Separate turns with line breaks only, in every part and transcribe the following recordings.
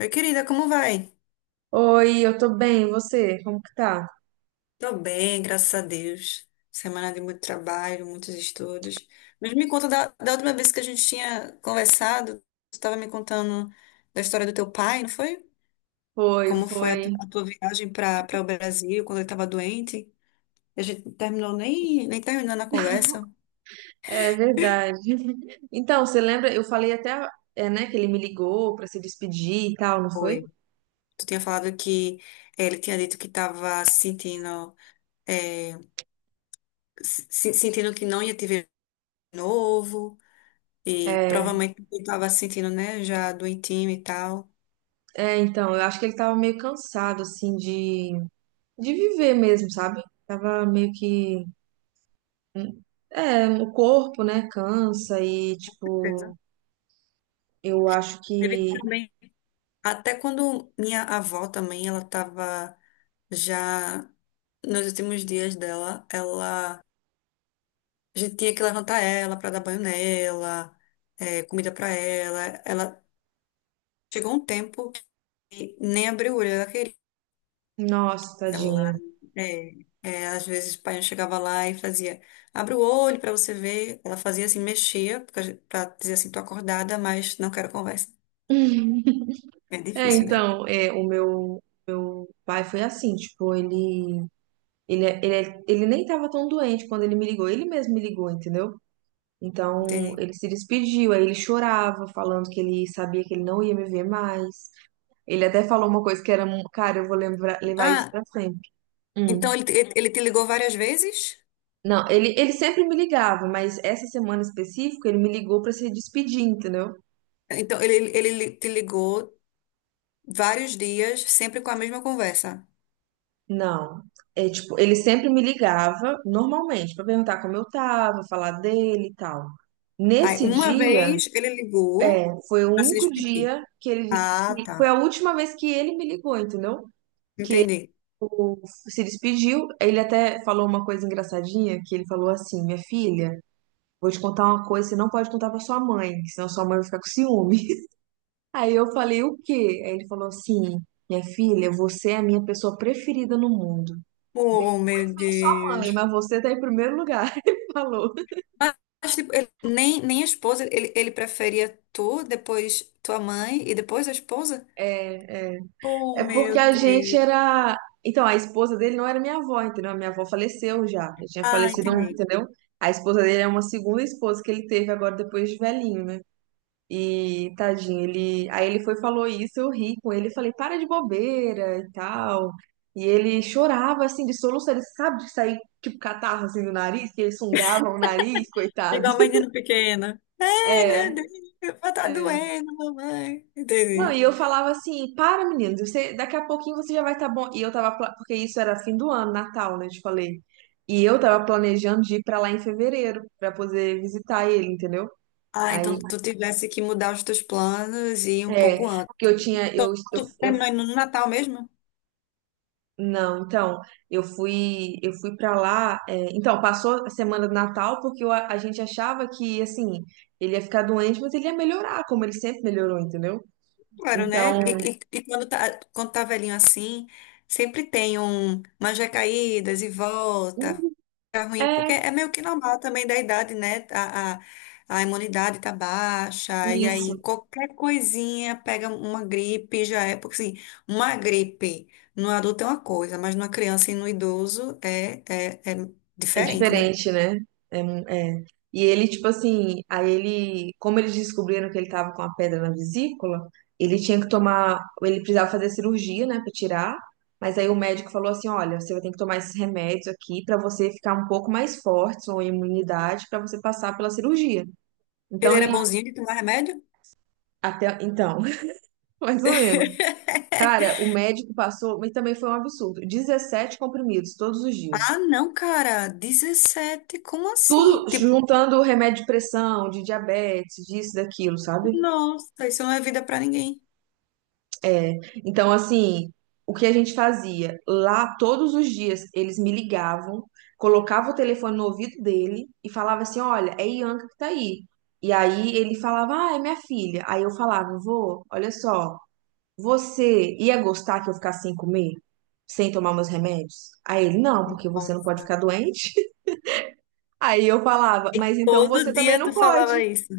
Oi, querida, como vai?
Oi, eu tô bem, e você? Como que tá?
Tô bem, graças a Deus. Semana de muito trabalho, muitos estudos. Mas me conta da última vez que a gente tinha conversado, tu estava me contando da história do teu pai, não foi?
Foi,
Como foi a, tu-
foi.
a tua viagem para o Brasil quando ele estava doente? A gente não terminou nem terminando a conversa.
É verdade. Então, você lembra? Eu falei até, é, né, que ele me ligou pra se despedir e tal, não foi?
Foi. Tu tinha falado que ele tinha dito que estava sentindo eh, sentindo que não ia te ver de novo. E
É,
provavelmente ele estava se sentindo, né, já doentinho e tal.
é, então, eu acho que ele tava meio cansado, assim, de viver mesmo, sabe? Tava meio que. hum, É, o corpo, né, cansa e,
Certeza.
tipo, eu acho
Teve
que.
também. Até quando minha avó também, ela estava já nos últimos dias dela, ela a gente tinha que levantar ela para dar banho nela, comida para ela. Ela chegou um tempo que nem a brulha ela queria.
Nossa,
Ela,
tadinha.
é, às vezes o pai chegava lá e fazia, abre o olho para você ver. Ela fazia assim, mexia para dizer assim, tô acordada, mas não quero conversa. É
É,
difícil, né?
então, é, o meu pai foi assim, tipo, ele. Ele nem estava tão doente quando ele me ligou, ele mesmo me ligou, entendeu? Então
Entendi.
ele se despediu, aí ele chorava, falando que ele sabia que ele não ia me ver mais. Ele até falou uma coisa que era, cara, eu vou lembrar, levar isso
Ah,
pra sempre.
então
Hum.
ele, ele te ligou várias vezes?
Não, ele sempre me ligava, mas essa semana específica ele me ligou pra se despedir, entendeu?
Então ele te ligou vários dias, sempre com a mesma conversa.
Não. É tipo, ele sempre me ligava normalmente pra perguntar como eu tava, falar dele e tal.
Aí
Nesse
uma
dia,
vez ele
é,
ligou
foi o
para se
único
despedir.
dia que ele.
Ah, tá.
Foi a última vez que ele me ligou, entendeu?
Entendi.
Se despediu. Ele até falou uma coisa engraçadinha, que ele falou assim: Minha filha, vou te contar uma coisa, você não pode contar pra sua mãe, que senão sua mãe vai ficar com ciúme. Aí eu falei: O quê? Aí ele falou assim: Minha filha, você é a minha pessoa preferida no mundo.
Oh,
Pois
meu
bem, sua mãe,
Deus.
mas você tá em primeiro lugar. Ele falou.
Mas, tipo, nem a esposa, ele preferia tu, depois tua mãe e depois a esposa?
É.
Oh,
É porque
meu
a gente
Deus.
era. Então, a esposa dele não era minha avó, entendeu? A minha avó faleceu já. Já tinha
Ah,
falecido,
entendi.
entendeu? A esposa dele é uma segunda esposa que ele teve agora depois de velhinho, né? E tadinho, ele. Aí ele foi e falou isso, eu ri com ele, falei, para de bobeira e tal. E ele chorava assim de soluço, ele sabe de sair tipo catarro assim do nariz, que eles sungavam o nariz, coitado.
Igual menino pequeno. Ai, meu
É.
Deus, meu pé tá
É.
doendo, mamãe.
Não, e
Entendi.
eu falava assim, para, meninos, você, daqui a pouquinho você já vai estar bom. E eu tava, porque isso era fim do ano, Natal, né? Eu te falei. E eu tava planejando de ir pra lá em fevereiro, pra poder visitar ele, entendeu?
Ah,
Aí,
então tu tivesse que mudar os teus planos e ir um
é,
pouco antes.
porque eu tinha,
Então, tu terminou indo no Natal mesmo?
não, então, eu fui pra lá, é, então, passou a semana do Natal, porque eu a gente achava que, assim, ele ia ficar doente, mas ele ia melhorar, como ele sempre melhorou, entendeu?
Claro, né? E,
Então,
e, e quando tá velhinho assim, sempre tem umas recaídas e volta, ficar ruim, porque
é,
é meio que normal também da idade, né? A imunidade tá baixa, e aí
isso.
qualquer coisinha pega uma gripe, já é, porque assim, uma gripe no adulto é uma coisa, mas numa criança e no idoso é
É
diferente, né?
diferente, né? É, é. E ele, tipo assim, aí ele, como eles descobriram que ele tava com a pedra na vesícula, ele tinha que tomar, ele precisava fazer cirurgia, né, pra tirar. Mas aí o médico falou assim, olha, você vai ter que tomar esses remédios aqui pra você ficar um pouco mais forte, sua imunidade, pra você passar pela cirurgia.
Ele
Então
era
ele
bonzinho de tomar remédio?
até então, mais ou menos. Cara, o médico passou, mas também foi um absurdo. 17 comprimidos todos os dias.
Ah, não, cara, 17 como assim?
Tudo
Tipo,
juntando o remédio de pressão, de diabetes, disso, daquilo, sabe?
nossa, isso não é vida pra ninguém.
É, então, assim, o que a gente fazia? Lá, todos os dias, eles me ligavam, colocava o telefone no ouvido dele e falava assim: Olha, é Ianca que tá aí. E aí ele falava: Ah, é minha filha. Aí eu falava: Vô, olha só, você ia gostar que eu ficasse sem comer? Sem tomar meus remédios? Aí ele: Não, porque você não pode
Nossa.
ficar doente. Aí eu falava:
E
Mas então você
todo
também
dia
não
tu
pode.
falava isso.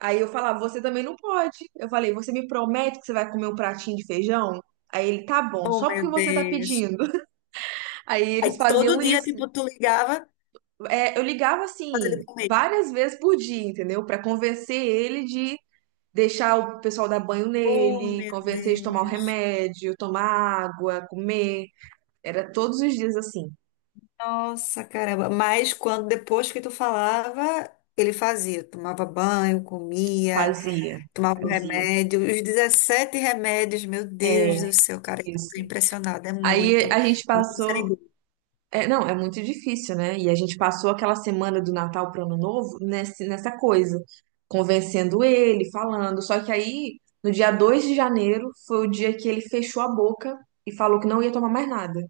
Aí eu falava, você também não pode. Eu falei, você me promete que você vai comer um pratinho de feijão? Aí ele, tá bom,
Oh,
só
meu
porque você tá
Deus.
pedindo. Aí eles
Aí todo
faziam
dia,
isso.
tipo, tu ligava
É, eu ligava
pra ele
assim,
comer.
várias vezes por dia, entendeu? Pra convencer ele de deixar o pessoal dar banho
Oh,
nele,
meu
convencer ele de tomar o
Deus.
remédio, tomar água, comer. Era todos os dias assim.
Nossa, caramba. Mas quando depois que tu falava, ele fazia, tomava banho, comia,
Fazia,
tomava um
fazia.
remédio, os 17 remédios, meu Deus
É,
do céu, cara, eu tô
isso.
impressionada, é
Aí
muito.
a gente
Meu Deus, era
passou.
igual.
É, não, é muito difícil, né? E a gente passou aquela semana do Natal para o Ano Novo nesse, nessa coisa, convencendo ele, falando. Só que aí, no dia 2 de janeiro, foi o dia que ele fechou a boca e falou que não ia tomar mais nada,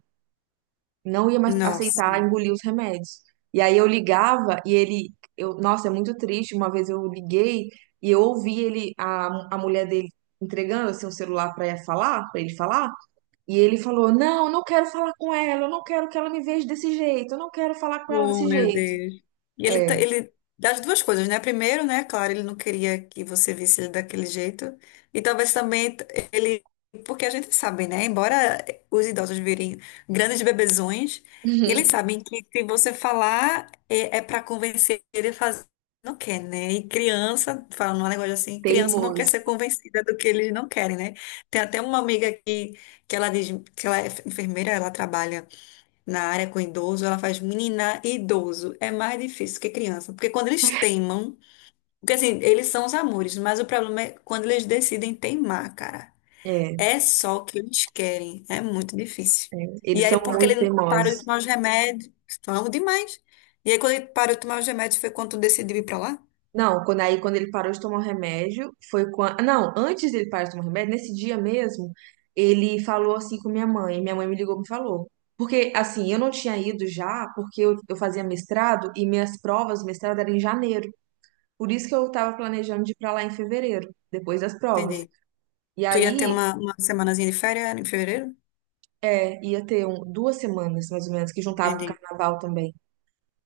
não ia mais aceitar
Nossa.
engolir os remédios. E aí eu ligava e ele, eu, nossa, é muito triste. Uma vez eu liguei e eu ouvi ele, a mulher dele entregando assim, o celular para falar, para ele falar. E ele falou: Não, eu não quero falar com ela, eu não quero que ela me veja desse jeito, eu não quero falar com ela
Oh,
desse
meu
jeito.
Deus. E ele,
É,
ele das duas coisas, né? Primeiro, né? Claro, ele não queria que você visse ele daquele jeito. E talvez também ele, porque a gente sabe, né? Embora os idosos virem grandes bebezões, eles
uhum,
sabem que se você falar é para convencer ele a fazer, não quer, né? E criança, falando um negócio assim, criança não quer ser
teimoso.
convencida do que eles não querem, né? Tem até uma amiga que ela diz que ela é enfermeira, ela trabalha na área com idoso, ela faz menina e idoso. É mais difícil que criança, porque quando eles teimam, porque assim, eles são os amores, mas o problema é quando eles decidem teimar, cara.
É,
É só o que eles querem, é muito difícil. E
eles
aí,
são
porque
muito
ele parou de
teimosos.
tomar os remédios, falamos demais. E aí, quando ele parou de tomar os remédios, foi quando tu decidiu ir pra lá?
Não, quando aí quando ele parou de tomar o remédio, foi quando. Não, antes dele parar de tomar o remédio, nesse dia mesmo, ele falou assim com minha mãe. Minha mãe me ligou e me falou. Porque, assim, eu não tinha ido já, porque eu fazia mestrado e minhas provas do mestrado eram em janeiro. Por isso que eu estava planejando de ir para lá em fevereiro, depois das
Entendi.
provas. E
Tu ia ter
aí
uma semanazinha de férias em fevereiro?
é, ia ter 2 semanas, mais ou menos, que juntava com o
Entendi.
carnaval também.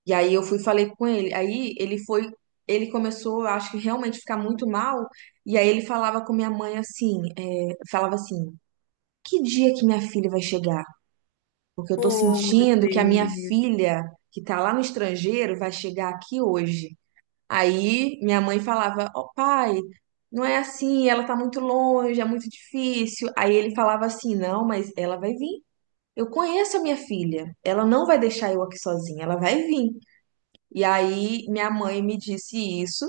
E aí eu fui e falei com ele. Aí ele foi, ele começou, eu acho que realmente ficar muito mal. E aí ele falava com minha mãe assim, é, falava assim, que dia que minha filha vai chegar? Porque eu tô
Oh, meu
sentindo que a minha
Deus.
filha, que tá lá no estrangeiro, vai chegar aqui hoje. Aí minha mãe falava, ó pai, não é assim, ela tá muito longe, é muito difícil. Aí ele falava assim, não, mas ela vai vir. Eu conheço a minha filha, ela não vai deixar eu aqui sozinha, ela vai vir. E aí minha mãe me disse isso,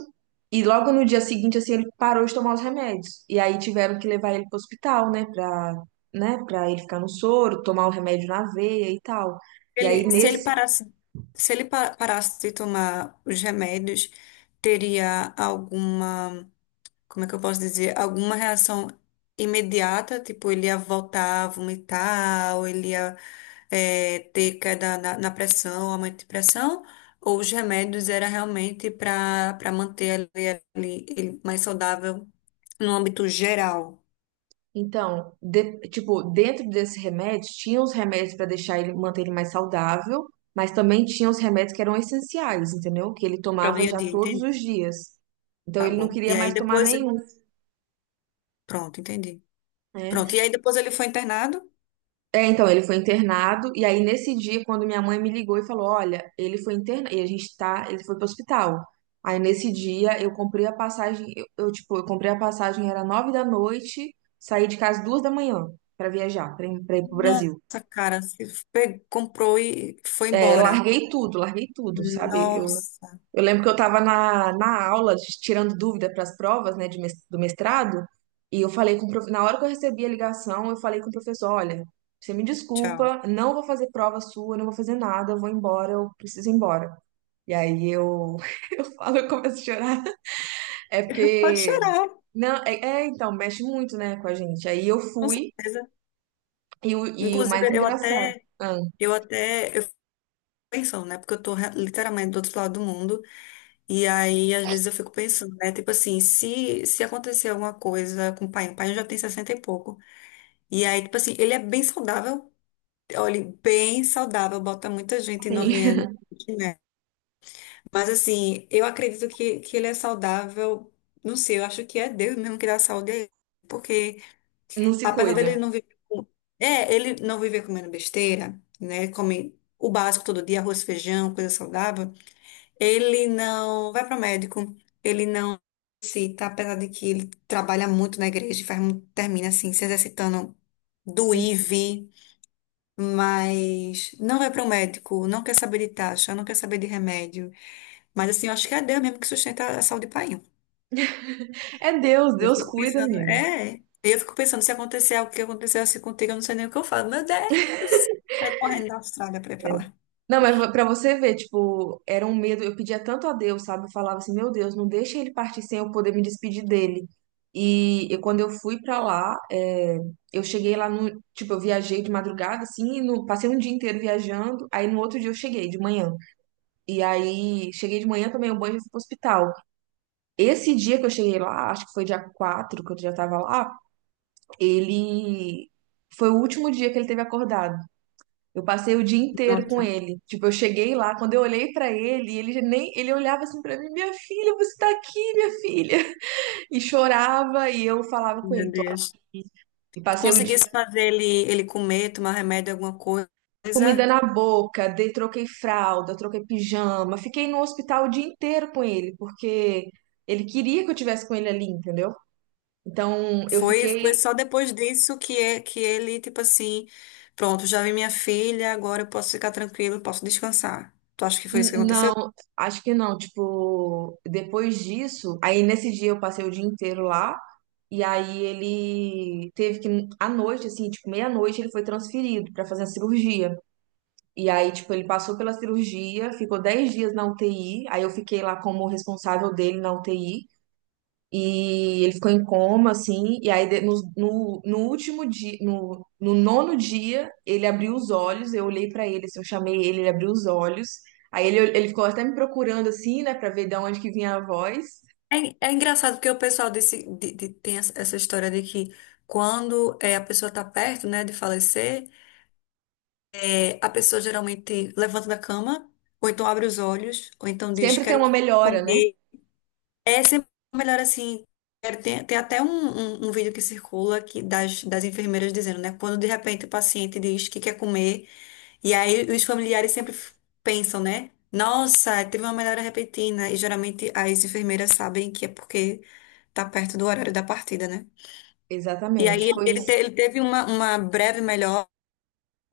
e logo no dia seguinte, assim, ele parou de tomar os remédios. E aí tiveram que levar ele pro hospital, né, pra ele ficar no soro, tomar o remédio na veia e tal. E aí
Ele, se ele
nesse,
parasse, se ele pa- parasse de tomar os remédios, teria alguma, como é que eu posso dizer, alguma reação imediata, tipo, ele ia voltar a vomitar, ou ele ia ter queda na pressão, aumento de pressão, ou os remédios era realmente para manter ele mais saudável no âmbito geral,
então, tipo, dentro desse remédio, tinha os remédios pra deixar ele, manter ele mais saudável, mas também tinha os remédios que eram essenciais, entendeu? Que ele
para o
tomava
dia a
já
dia,
todos
entendi?
os dias. Então
Tá
ele não
bom.
queria
E aí
mais tomar
depois,
nenhum,
pronto, entendi. Pronto,
né?
e aí depois ele foi internado?
É, então, ele foi internado, e aí nesse dia, quando minha mãe me ligou e falou, olha, ele foi internado, e a gente tá, ele foi pro hospital. Aí nesse dia, eu comprei a passagem, tipo, eu comprei a passagem, era 9 da noite, saí de casa 2 da manhã pra viajar, pra ir pro
Nossa,
Brasil.
cara, você comprou e foi
É,
embora.
larguei tudo, sabe? Eu
Nossa,
Eu lembro que eu estava na aula, tirando dúvida para as provas, né, do mestrado, e eu falei com o na hora que eu recebi a ligação, eu falei com o professor, olha, você me
tchau.
desculpa, não vou fazer prova sua, não vou fazer nada, eu vou embora, eu preciso ir embora. E aí eu, eu falo, eu começo a chorar. É
Pode
porque,
chorar,
não, é, então, mexe muito, né, com a gente. Aí eu
com
fui,
certeza.
e o mais
Inclusive,
engraçado, ah,
eu fico pensando, né? Porque eu tô literalmente do outro lado do mundo. E aí, às vezes, eu fico pensando, né? Tipo assim, se acontecer alguma coisa com o pai já tem 60 e pouco. E aí, tipo assim, ele é bem saudável. Olha, bem saudável, bota muita gente novinha,
sim,
né? Mas assim, eu acredito que ele é saudável. Não sei, eu acho que é Deus mesmo que dá saúde a ele. Porque
não se
apesar dele
cuida.
não viver com... É, ele não viver comendo besteira, né? Ele come o básico todo dia, arroz, feijão, coisa saudável. Ele não vai para o médico. Ele não se tá, apesar de que ele trabalha muito na igreja, e faz, termina assim, se exercitando do IV, mas não vai para o médico, não quer saber de taxa, não quer saber de remédio. Mas assim, eu acho que é a Deus mesmo que sustenta a saúde do painho.
É Deus,
Eu
Deus
fico
cuida,
pensando,
amigo.
Eu fico pensando, se acontecer algo que aconteceu assim contigo, eu não sei nem o que eu falo. Meu Deus, vai correndo da Austrália pra ir pra lá.
Não, mas pra você ver, tipo, era um medo. Eu pedia tanto a Deus, sabe? Eu falava assim, meu Deus, não deixa ele partir sem eu poder me despedir dele. E quando eu fui pra lá, é, eu cheguei lá no, tipo, eu viajei de madrugada, assim, passei um dia inteiro viajando. Aí no outro dia eu cheguei de manhã. E aí cheguei de manhã, tomei um banho e fui pro hospital. Esse dia que eu cheguei lá, acho que foi dia 4 que eu já tava lá, ele foi o último dia que ele teve acordado. Eu passei o dia inteiro com
Nossa,
ele. Tipo, eu cheguei lá, quando eu olhei pra ele, ele já nem ele olhava assim pra mim, minha filha, você tá aqui, minha filha. E chorava e eu falava com ele,
meu
tô
Deus.
aqui. E
Tu
passei o
conseguisse
dia
fazer ele comer, tomar remédio, alguma coisa.
com comida na boca, dei, troquei fralda, troquei pijama, fiquei no hospital o dia inteiro com ele, porque ele queria que eu tivesse com ele ali, entendeu? Então, eu
Foi
fiquei.
só depois disso que ele, tipo assim, pronto, já vi minha filha, agora eu posso ficar tranquilo, posso descansar. Tu acha que foi isso que aconteceu?
Não, acho que não. Tipo, depois disso, aí nesse dia eu passei o dia inteiro lá. E aí ele teve que, à noite, assim, tipo, meia-noite, ele foi transferido pra fazer a cirurgia. E aí, tipo, ele passou pela cirurgia, ficou 10 dias na UTI, aí eu fiquei lá como responsável dele na UTI. E ele ficou em coma, assim, e aí no último dia, no nono dia, ele abriu os olhos, eu olhei pra ele, assim, eu chamei ele, ele abriu os olhos. Aí ele, ficou até me procurando, assim, né, pra ver de onde que vinha a voz.
É engraçado porque o pessoal tem essa história de que quando a pessoa está perto, né, de falecer, a pessoa geralmente levanta da cama, ou então abre os olhos, ou então diz,
Sempre tem
quero
uma melhora, né?
comer, é sempre melhor assim. Tem até um vídeo que circula que, das enfermeiras dizendo, né? Quando de repente o paciente diz que quer comer, e aí os familiares sempre pensam, né? Nossa, teve uma melhora repentina. E geralmente as enfermeiras sabem que é porque tá perto do horário da partida, né? E aí
Exatamente,
ele,
foi
ele,
isso.
te- ele teve uma breve melhora,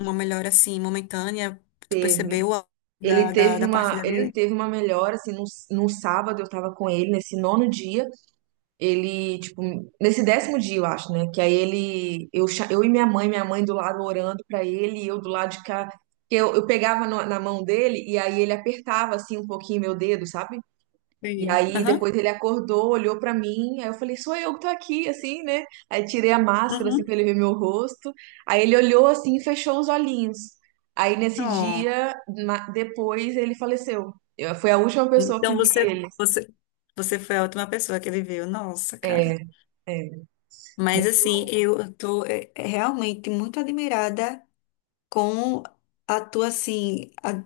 uma melhora assim, momentânea. Tu percebeu a,
Ele
da, da,
teve
da
uma,
partida
ele
dele?
teve uma melhora, assim, no sábado eu tava com ele, nesse nono dia, ele, tipo, nesse 10º dia, eu acho, né, que aí ele, eu, eu e minha mãe do lado orando pra ele, e eu do lado de cá, que eu pegava na mão dele, e aí ele apertava, assim, um pouquinho meu dedo, sabe? E
Sim.
aí
Aham.
depois ele acordou, olhou pra mim, aí eu falei, sou eu que tô aqui, assim, né? Aí tirei a máscara, assim, pra
Uhum.
ele ver meu rosto. Aí ele olhou assim e fechou os olhinhos. Aí nesse
Oh.
dia, depois ele faleceu. Eu, foi a última pessoa que
Então
vi
você,
ele.
você, você foi a última pessoa que ele viu. Nossa,
É,
cara.
é.
Mas assim, eu tô realmente muito admirada com a tua, assim,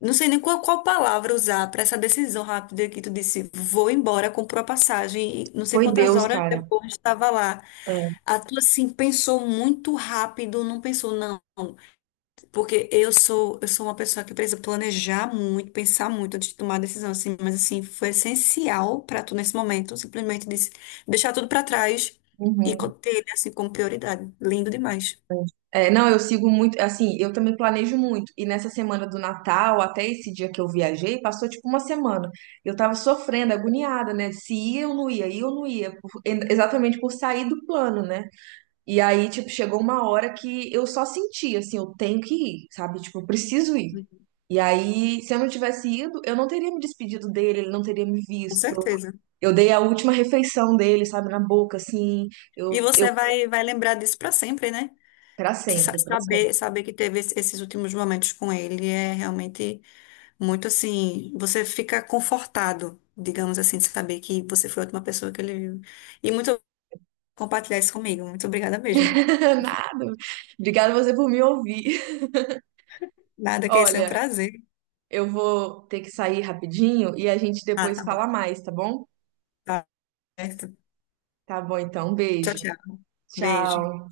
não sei nem qual palavra usar para essa decisão rápida que tu disse, vou embora, comprou a passagem, e não sei
Foi
quantas
Deus,
horas
cara.
depois estava lá.
É.
A tua, assim, pensou muito rápido, não pensou, não. Porque eu sou uma pessoa que precisa planejar muito, pensar muito antes de tomar a decisão, assim, mas assim, foi essencial para tu nesse momento, simplesmente disse, deixar tudo para trás e
Uhum.
ter ele assim como prioridade. Lindo demais,
É, não, eu sigo muito, assim, eu também planejo muito. E nessa semana do Natal, até esse dia que eu viajei, passou tipo uma semana. Eu tava sofrendo, agoniada, né? Se ia ou não ia, ia ou não ia, exatamente por sair do plano, né? E aí, tipo, chegou uma hora que eu só senti, assim, eu tenho que ir, sabe? Tipo, eu preciso ir. E aí, se eu não tivesse ido, eu não teria me despedido dele, ele não teria me
com
visto.
certeza.
Eu dei a última refeição dele, sabe, na boca, assim,
E
eu, eu,
você vai lembrar disso para sempre, né?
pra
Sa-
sempre, pra
Saber,
sempre.
saber que teve esses últimos momentos com ele é realmente muito assim, você fica confortado, digamos assim, de saber que você foi a última pessoa que ele viu. E muito compartilhar isso comigo. Muito obrigada mesmo.
Nada. Obrigada você por me ouvir.
Nada que esse é um
Olha,
prazer.
eu vou ter que sair rapidinho e a gente
Ah,
depois
tá bom.
fala mais, tá bom?
Tá certo.
Tá bom, então. Um
Tchau,
beijo.
tchau. Beijo.
Tchau.